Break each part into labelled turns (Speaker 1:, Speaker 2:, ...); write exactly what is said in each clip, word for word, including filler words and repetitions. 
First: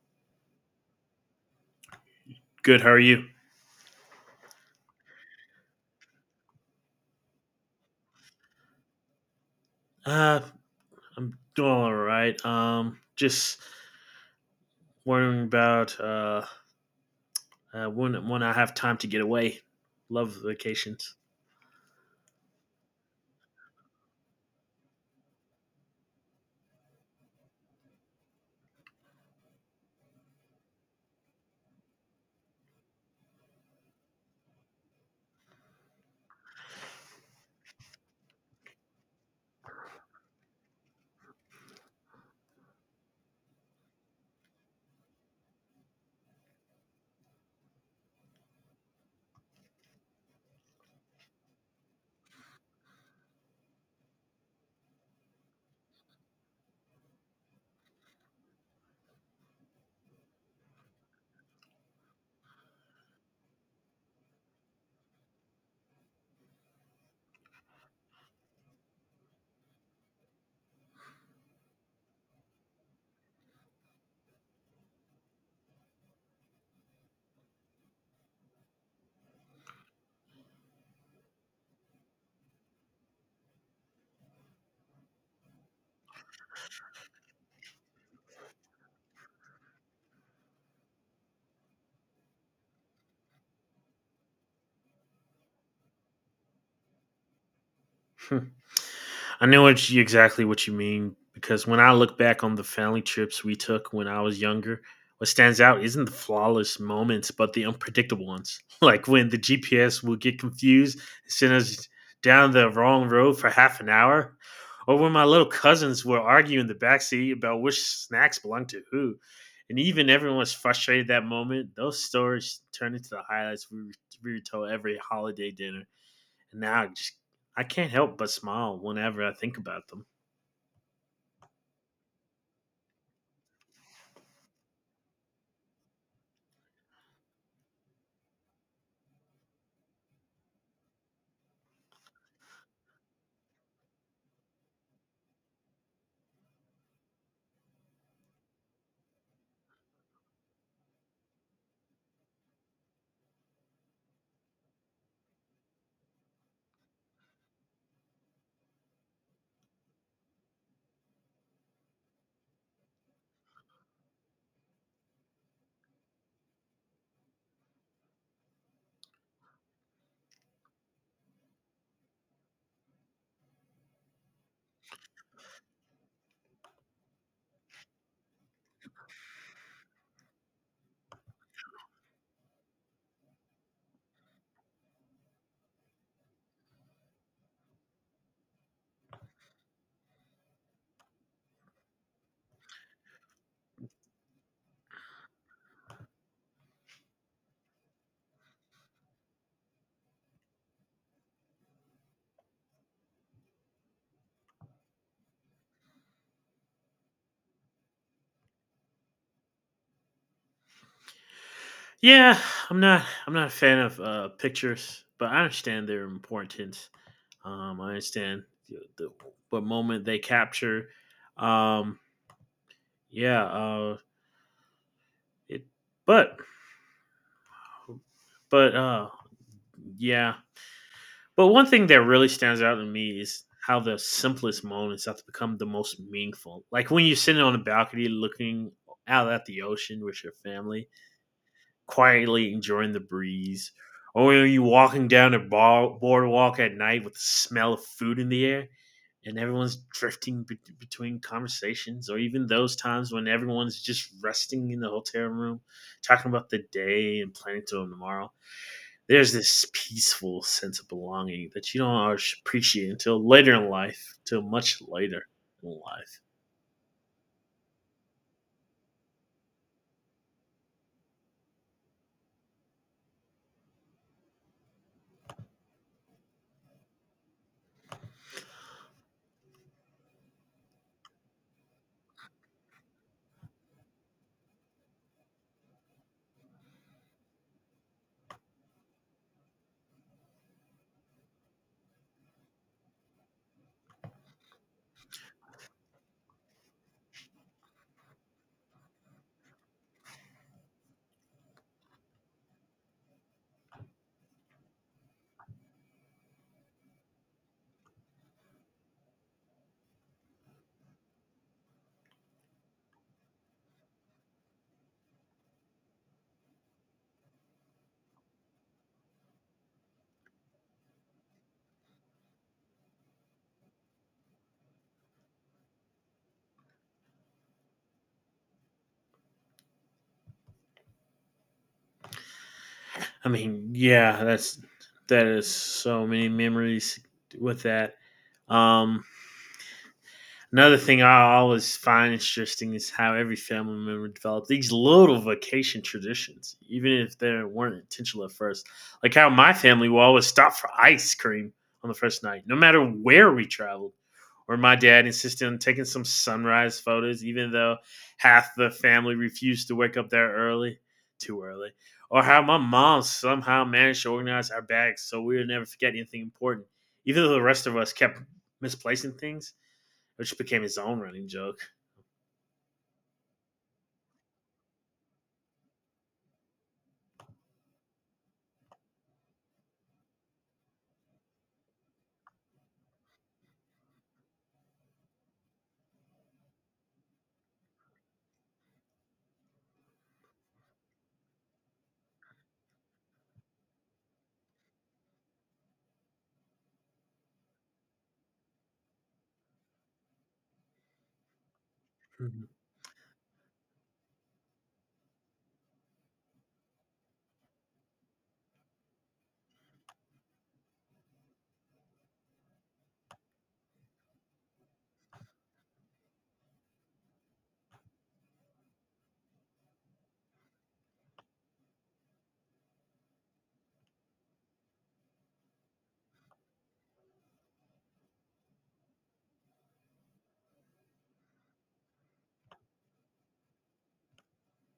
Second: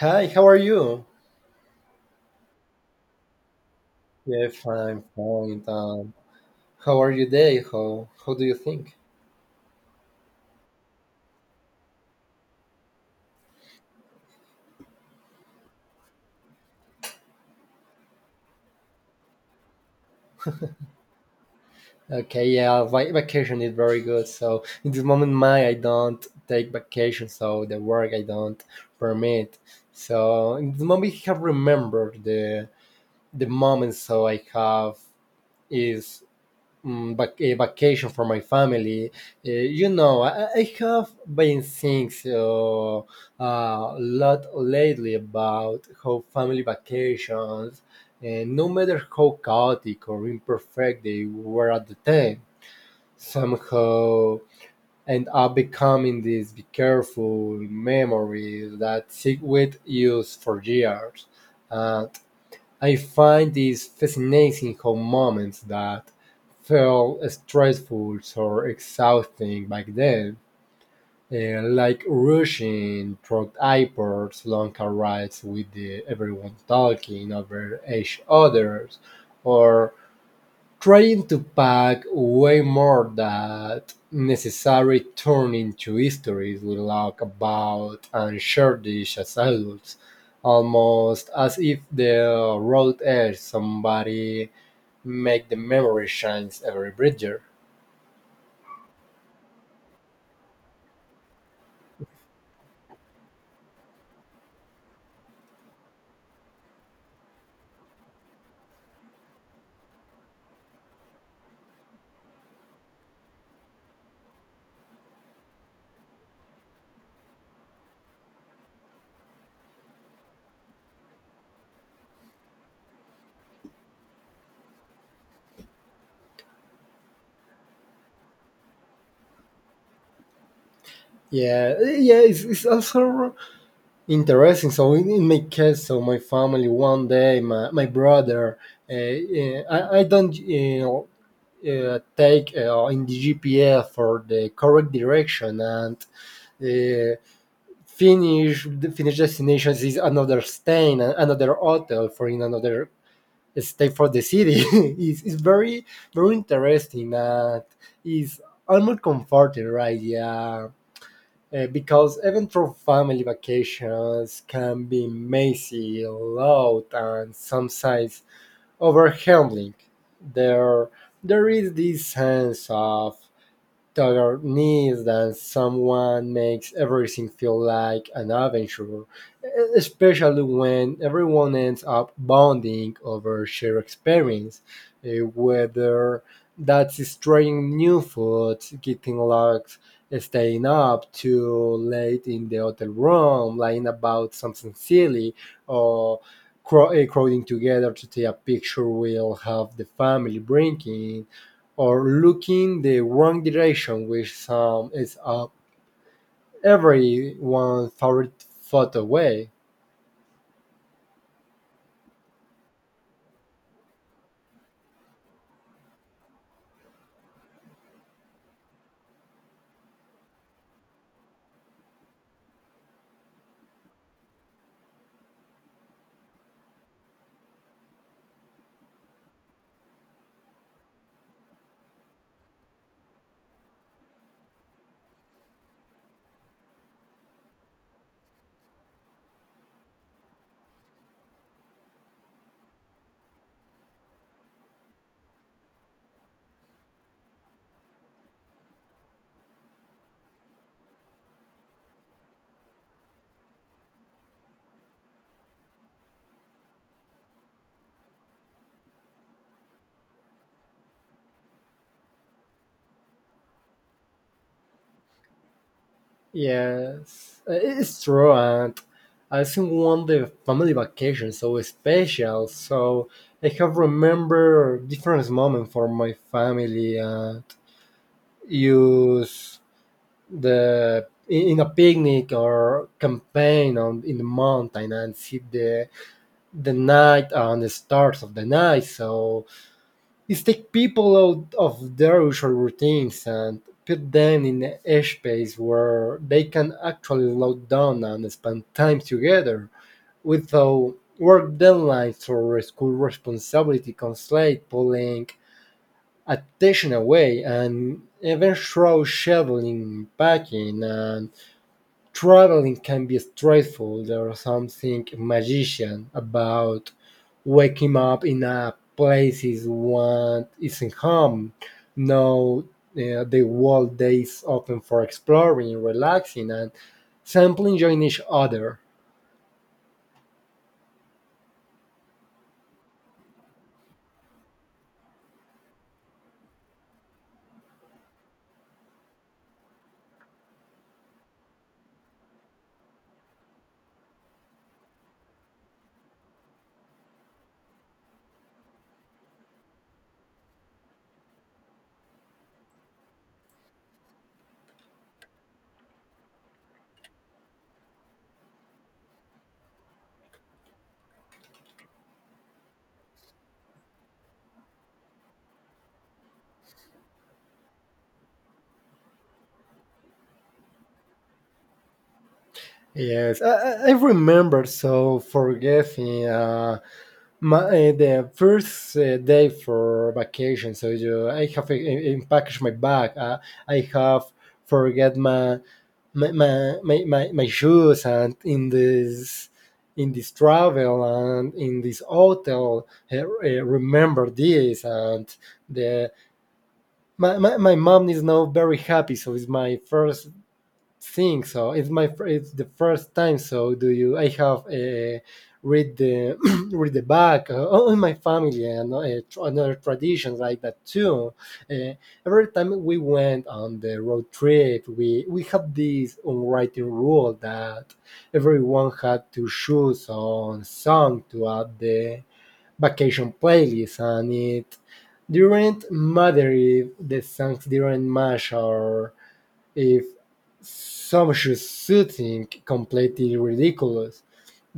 Speaker 1: Hi, how are you?
Speaker 2: Good. How are you?
Speaker 1: Yeah, fine, fine. Um, how are you today? How how do you think?
Speaker 2: Uh, I'm doing all right. Um, just wondering about uh, uh when when I have time to get away. Love vacations.
Speaker 1: Okay, yeah, va- vacation is very good. So in this moment, my I don't take vacation, so the work I don't permit. So in this moment, I have remembered the the moment. So I have is mm, vac- a vacation for my family. Uh, you know, I, I have been thinking uh, a lot lately about how family vacations, uh, no matter how chaotic or imperfect they were at the time, somehow end up becoming these be careful memories that stick with you for years. Uh, I find these fascinating how moments that felt stressful or exhausting back then, eh, like rushing through airports, long car rides with the, everyone talking over each other, or trying to pack way more than necessary turn into histories we laugh about and cherish as adults, almost as if the road edge somebody make the memory shines every bridger.
Speaker 2: I know what you, exactly what you mean because when I look back on the family trips we took when I was younger, what stands out isn't the flawless moments, but the unpredictable ones. Like when the G P S will get confused and send us down the wrong road for half an hour, or when my little cousins will argue in the backseat about which snacks belong to who. And even everyone was frustrated that moment. Those stories turn into the highlights we we told every holiday dinner. And now I just I can't help but smile whenever I think about them.
Speaker 1: Yeah, yeah, it's, it's also interesting. So in, in my case, so my family one day, my, my brother, uh, uh, I, I don't you know, uh, take uh, in the G P S for the correct direction and uh, finish the finish destinations is another stay in another hotel for in another stay for the city It's it's very, very interesting and is almost comforting, right? Yeah. Uh, because even for family vacations can be messy, loud, and sometimes overwhelming. There, there is this sense of tug our knees that someone makes everything feel like an adventure, especially when everyone ends up bonding over shared experience, eh, whether that's is trying new food, getting lost, staying up too late in the hotel room, lying about something silly, or crow- eh, crowding together to take a picture we'll have the family drinking or looking the wrong direction, which um, is uh, every favorite foot away.
Speaker 2: Yeah, I'm not I'm not a fan of uh, pictures, but I understand their importance. Um, I understand the, the what moment they capture. Um, yeah, uh, it but but uh, yeah, But one thing that really stands out to me is how the simplest moments have to become the most meaningful. Like when you're sitting on a balcony looking out at the ocean with your family, quietly enjoying the breeze. Or are you walking down a bar- boardwalk at night with the smell of food in the air and everyone's drifting be- between conversations? Or even those times when everyone's just resting in the hotel room, talking about the day and planning to tomorrow. There's this peaceful sense of belonging that you don't always appreciate until later in life, till much later in life.
Speaker 1: Yes, it's true, and I think one the family vacation so special. So I have remember different moments for my family and use the in in a picnic or campaign on in the mountain and see the the night and the stars of the night. So is take people out of their usual routines and put them in a space where they can actually slow down and spend time together without work deadlines or school responsibility constraint pulling attention away and even through scheduling, packing and traveling can be stressful. There's something magician about wake him up in a place he want isn't home. Now uh, the world is open for exploring, relaxing, and sampling, enjoying each other.
Speaker 2: I mean, yeah, that's that is so many memories with that. Um, Another thing I always find interesting is how every family member developed these little vacation traditions, even if they weren't intentional at first. Like how my family will always stop for ice cream on the first night, no matter where we traveled. Or my dad insisted on taking some sunrise photos, even though half the family refused to wake up there early, too early. Or how my mom somehow managed to organize our bags so we would never forget anything important, even though the rest of us kept misplacing things which became his own running joke.
Speaker 1: Yes, I, I I remember so forgetting uh, my, uh, the first uh, day for vacation. So you, I have uh, uh, packaged my bag. Uh, I have forget my my my, my, my shoes and in this in this travel and in this hotel uh, uh, remember this and the my, my, my mom is now very happy so it's my first think so. It's my fir-
Speaker 2: Mhm.
Speaker 1: it's the first time. So do you? I have uh, read the read the back uh, on on my family and uh, tr- another traditions like that too. Uh, every time we went on the road trip, we we have this unwritten rule that everyone had to choose on song to add the vacation playlist, and it didn't matter if the songs didn't match or if some should shooting completely ridiculous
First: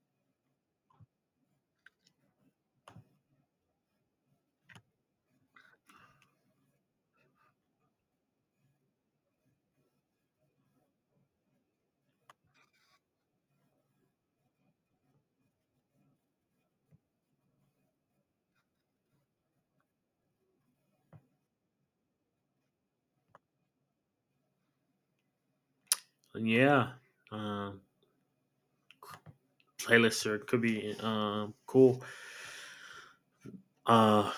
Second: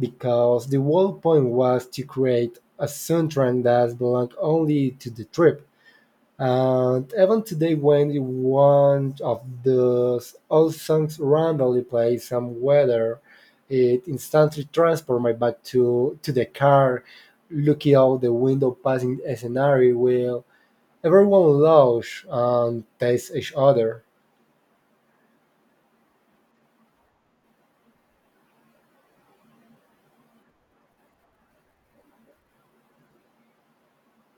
Speaker 1: because the whole point was to create a soundtrack that belonged only to the trip. And even today, when one of those old songs randomly plays some weather, it instantly transports me back to, to the car, looking out the window, passing a scenario where everyone laughs and tastes each other.
Speaker 2: yeah, um, Playlists could be um, cool. Uh,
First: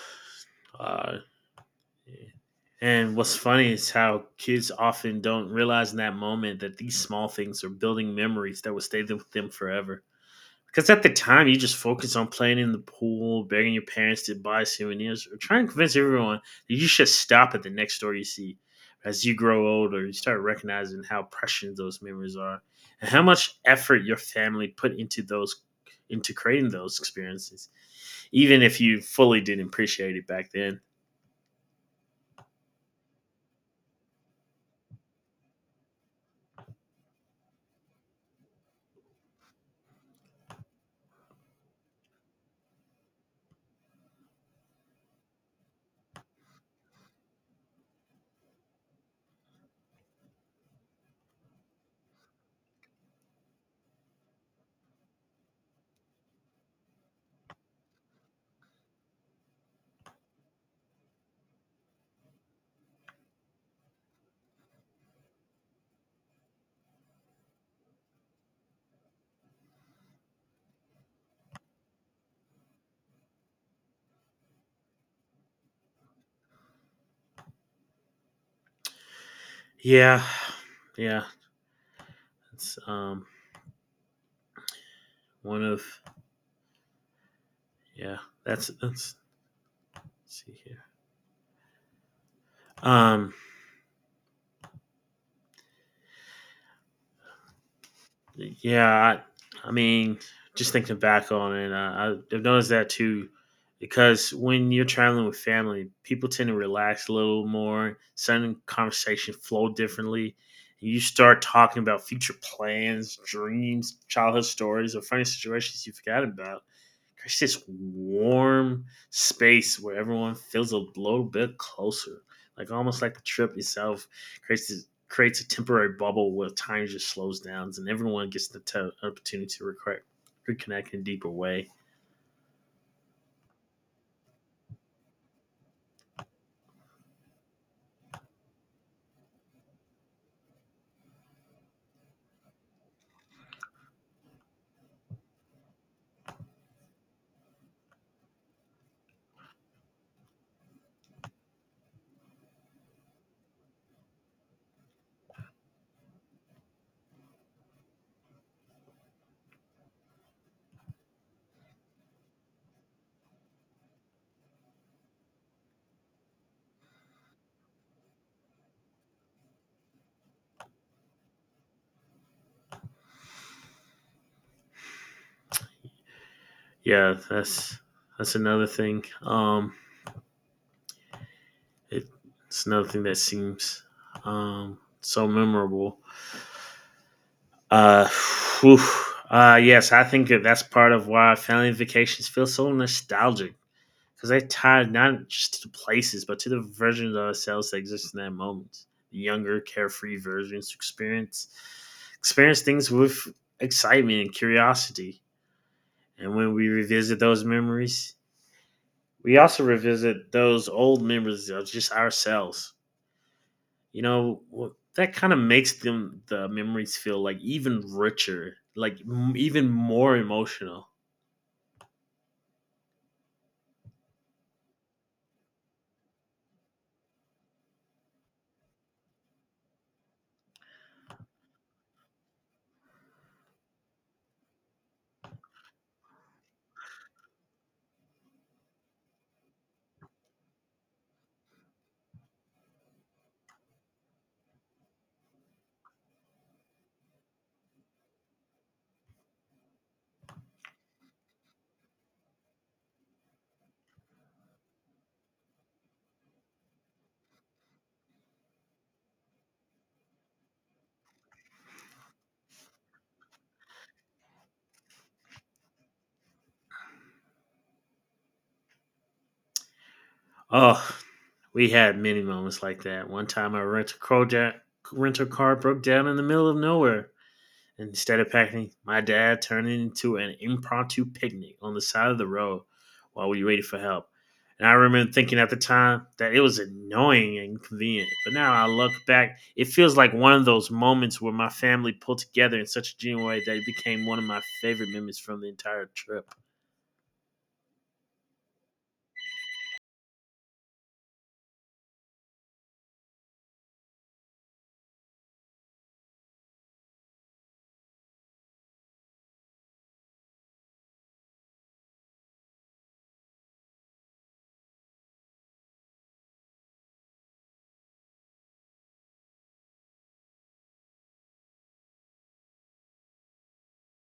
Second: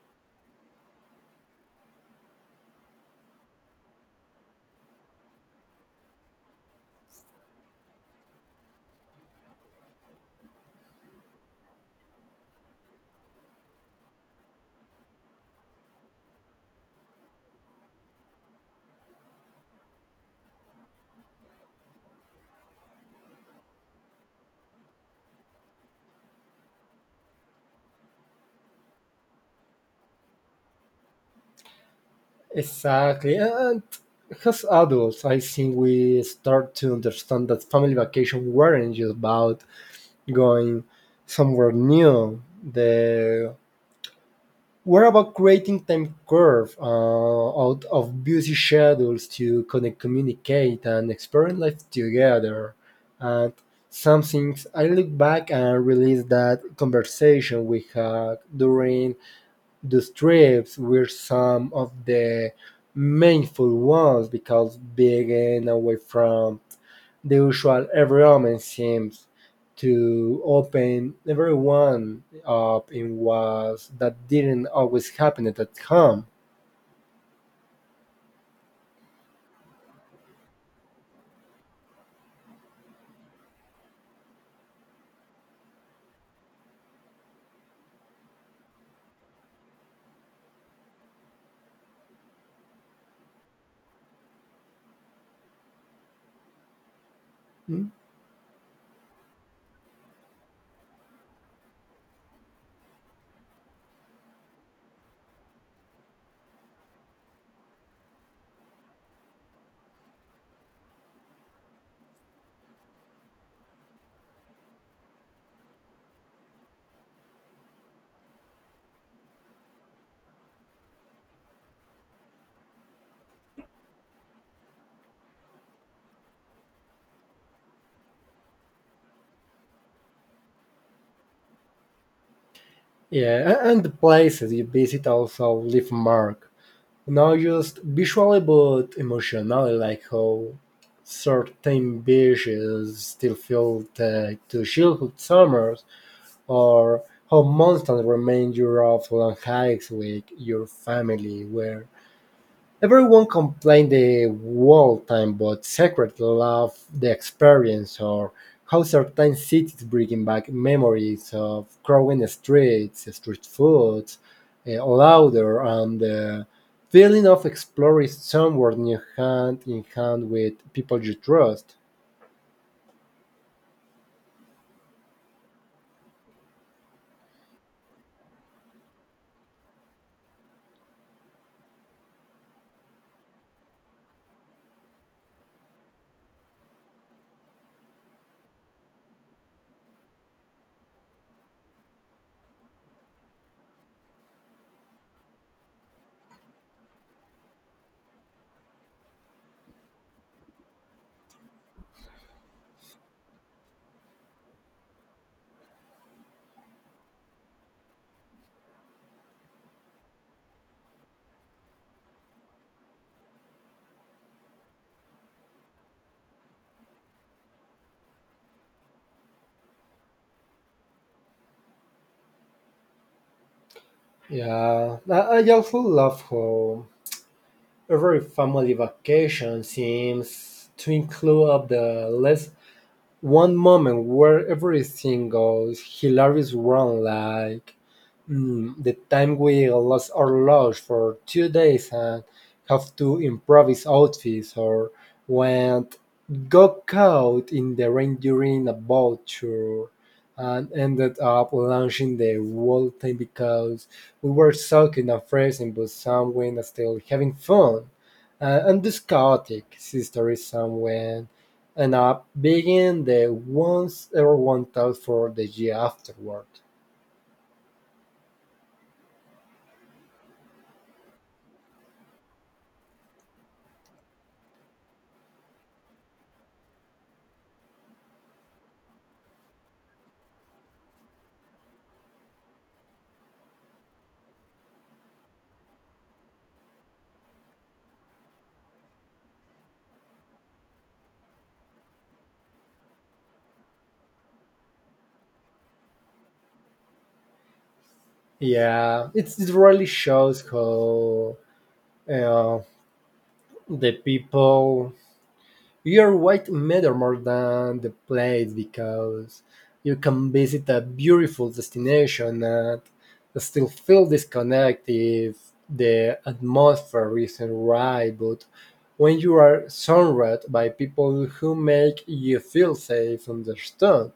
Speaker 2: uh, and what's funny is how kids often don't realize in that moment that these small things are building memories that will stay with them forever. Because at the time, you just focus on playing in the pool, begging your parents to buy souvenirs, or trying to convince everyone that you should stop at the next store you see. As you grow older, you start recognizing how precious those memories are and how much effort your family put into those into creating those experiences, even if you fully didn't appreciate it back then.
Speaker 1: Exactly. And as adults, I think we start to understand that family vacation weren't just about going somewhere new. The were about creating time curve uh, out of busy schedules to connect, communicate, and experience life together. And some things I look back and release that conversation we had during the strips were some of the meaningful ones because big and away from the usual environment seems to open everyone up in ways that didn't always happen at home.
Speaker 2: Yeah, yeah, it's um one of yeah. That's that's let's see here. Um, Yeah, I, I mean, just thinking back on it, uh, I- I've noticed that too. Because when you're traveling with family, people tend to relax a little more. Sudden conversation flow differently. You start talking about future plans, dreams, childhood stories, or funny situations you forgot about. It's this warm space where everyone feels a little bit closer. Like almost like the trip itself creates this, creates a temporary bubble where time just slows down and everyone gets the t- opportunity to reconnect, reconnect in a deeper way.
Speaker 1: Yeah, a- and the places you visit also leave mark, not just visually but emotionally, like how certain beaches still feel tied to childhood summers or how mountains remind you of and hikes with your family, where everyone complained the whole time but secretly loved the experience, or how certain cities bring back memories of crowded streets, street foods, uh, louder, and the feeling of exploring somewhere new hand in hand with people you trust.
Speaker 2: Yeah, that's that's another thing. Um, it, it's another thing that seems um, so memorable. Uh, whew. Uh, yes, I think that that's part of why family vacations feel so nostalgic because they tied not just to the places, but to the versions of ourselves that exist in that moment. The younger, carefree versions to experience experience things with excitement and curiosity. And when we revisit those memories, we also revisit those old memories of just ourselves. You know, that kind of makes them the memories feel like even richer, like m- even more emotional.
Speaker 1: Yeah, I, I also love how every family vacation seems to include at the least one moment where everything goes hilarious wrong, like mm, the time we lost our luggage for two days and have to improvise outfits, or when got caught in the rain during a boat tour and ended up launching the whole thing because we were soaking and freezing but someone still having fun. Uh, and this chaotic history someone ended up being the ones everyone thought for the year afterward.
Speaker 2: Oh, we had many moments like that. One time, our rental car, ja- rental car broke down in the middle of nowhere. And instead of packing, my dad turned it into an impromptu picnic on the side of the road while we waited for help. And I remember thinking at the time that it was annoying and inconvenient. But now I look back, it feels like one of those moments where my family pulled together in such a genuine way that it became one of my favorite memories from the entire trip.
Speaker 1: Yeah, it's, it really shows how uh, the people your weight matter more than the place because you can visit a beautiful destination and still feel disconnected if the atmosphere isn't right. But when you are surrounded by people who make you feel safe, understood,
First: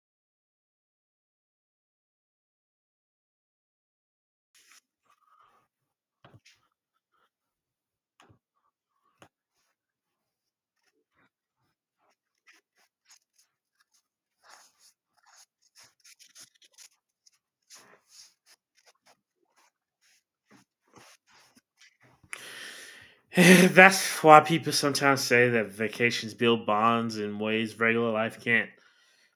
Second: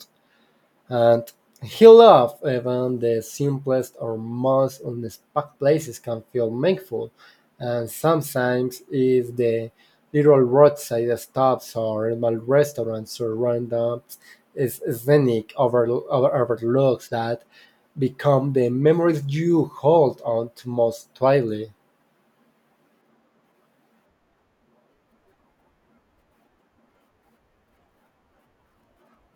Speaker 1: and he loved even the simplest or most unexpected places can feel meaningful, and sometimes it's the little roadside stops or small restaurants or random s- scenic over, over, overlooks that become the memories you hold on to most tightly.
Speaker 2: That's why people sometimes say that vacations build bonds in ways regular life can't.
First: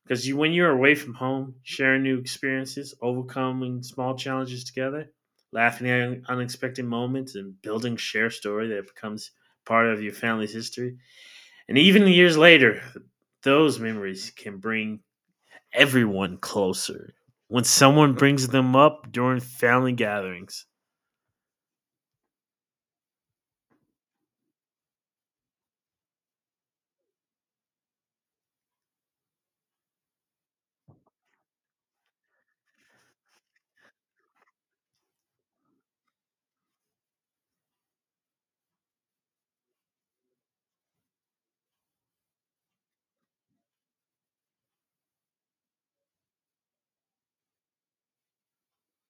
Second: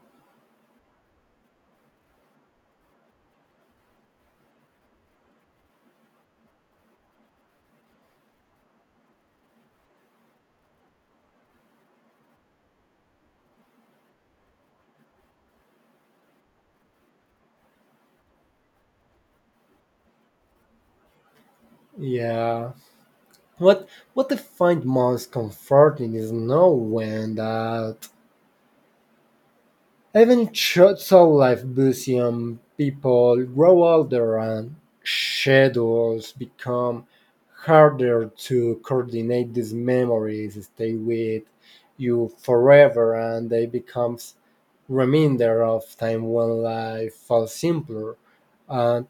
Speaker 2: Because you, when you're away from home, sharing new experiences, overcoming small challenges together, laughing at un- unexpected moments, and building shared story that becomes part of your family's history, and even years later, those memories can bring everyone closer. When someone brings them up during family gatherings,
Speaker 1: Yeah. What what I find most comforting is knowing that even shots short-lived museum people grow older and schedules become harder to coordinate these memories stay with you forever and they become reminder of time when life felt simpler and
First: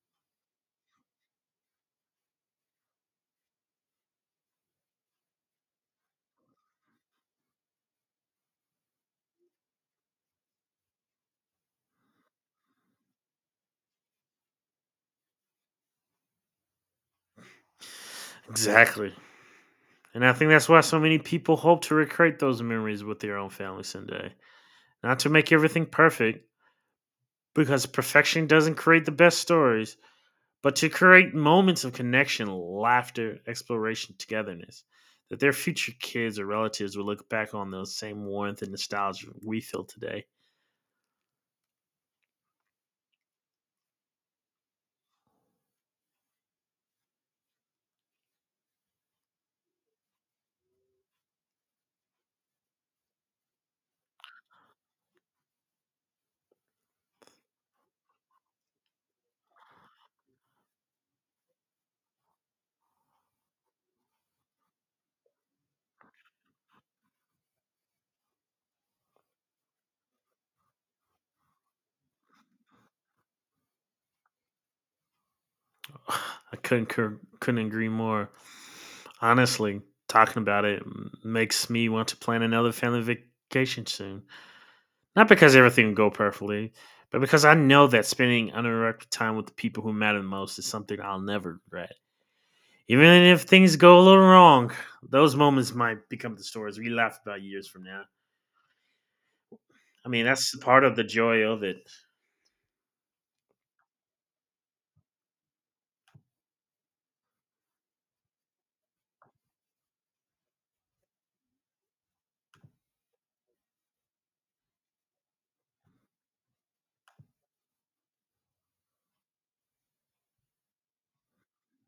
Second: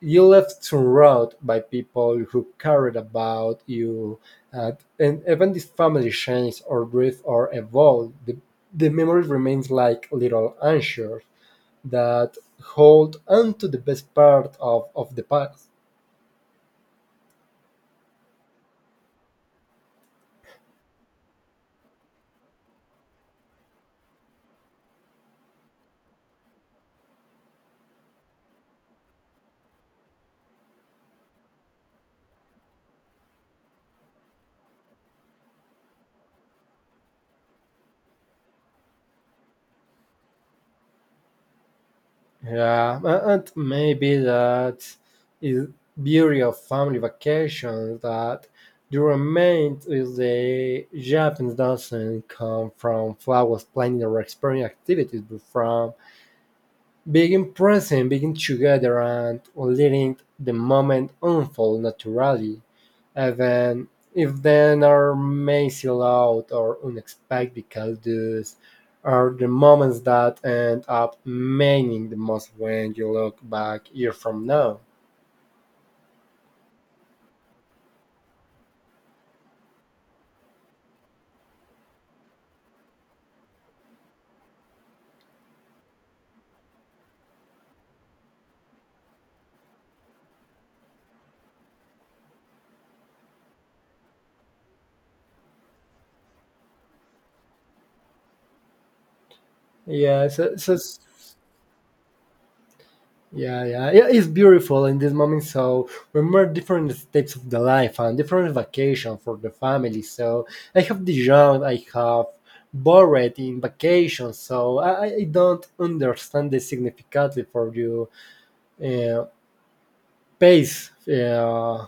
Speaker 1: you left surrounded by people who cared about you and, and even if family changed or drift or evolved the, the memory remains like little anchors that hold on to the best part of, of the past.
Speaker 2: exactly. And I think that's why so many people hope to recreate those memories with their own family someday. Not to make everything perfect, because perfection doesn't create the best stories, but to create moments of connection, laughter, exploration, togetherness. That their future kids or relatives will look back on those same warmth and nostalgia we feel today.
Speaker 1: Yeah, a- and maybe that is beauty of family vacations that you remain with the Japanese doesn't come from flowers planning or exploring activities, but from being present, being together, and letting the moment unfold naturally, even if then are messy loud or unexpected, because those are the moments that end up meaning the most when you look back year from now.
Speaker 2: I couldn't couldn't agree more. Honestly, talking about it makes me want to plan another family vacation soon. Not because everything will go perfectly, but because I know that spending uninterrupted time with the people who matter the most is something I'll never regret. Even if things go a little wrong, those moments might become the stories we laugh about years from now. I mean,
Speaker 1: Yeah,
Speaker 2: that's
Speaker 1: so, so.
Speaker 2: part of the joy of it.
Speaker 1: Yeah, yeah, yeah. It's beautiful in this moment. So remember different steps of the life and different vacation for the family. So I have the young, I have borrowed in vacation. So I, I I don't understand the significantly for you uh, pace. Uh,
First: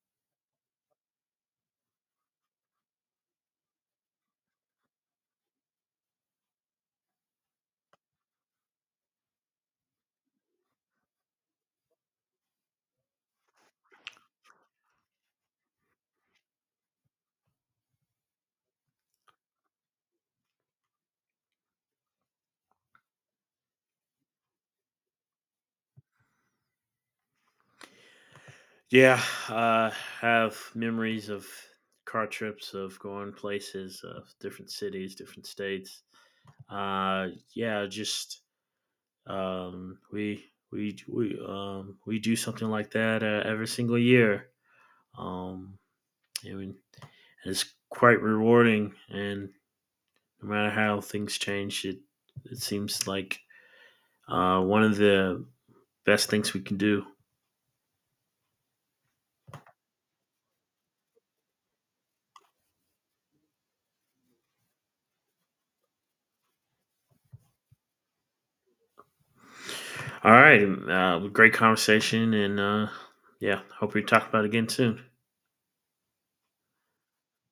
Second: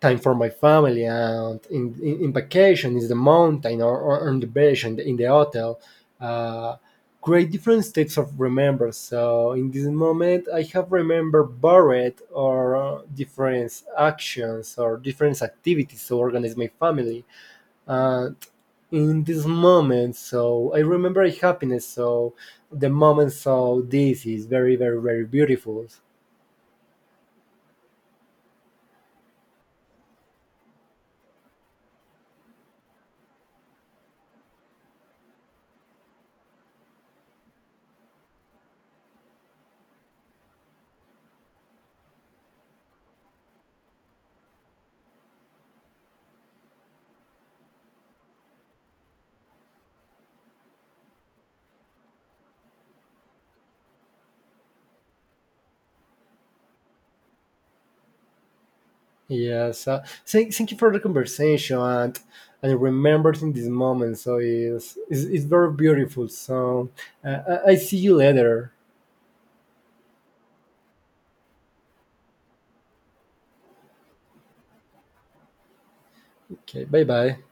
Speaker 1: Time for my family and in, in, in vacation is the mountain or, or on the beach and in the hotel uh, create different states of remember so in this moment I have remember buried or uh, different actions or different activities to organize my family and in this moment so I remember happiness so the moment so this is very, very, very beautiful.
Speaker 2: Yeah, uh, have memories of car trips, of going places, of different cities, different states. Uh, yeah, just um, we we we um, we do something like that uh, every single year. Um, it would, it's quite rewarding, and no matter how things change, it it seems like uh, one of the best things we can do.
Speaker 1: Yes. Uh, thank, thank you for the conversation and and remembering this moment. So it's it's, it's very beautiful. So uh, I I see you later.
Speaker 2: All right, uh, great conversation, and uh, yeah, hope we talk about it again soon.
Speaker 1: Okay. Bye bye.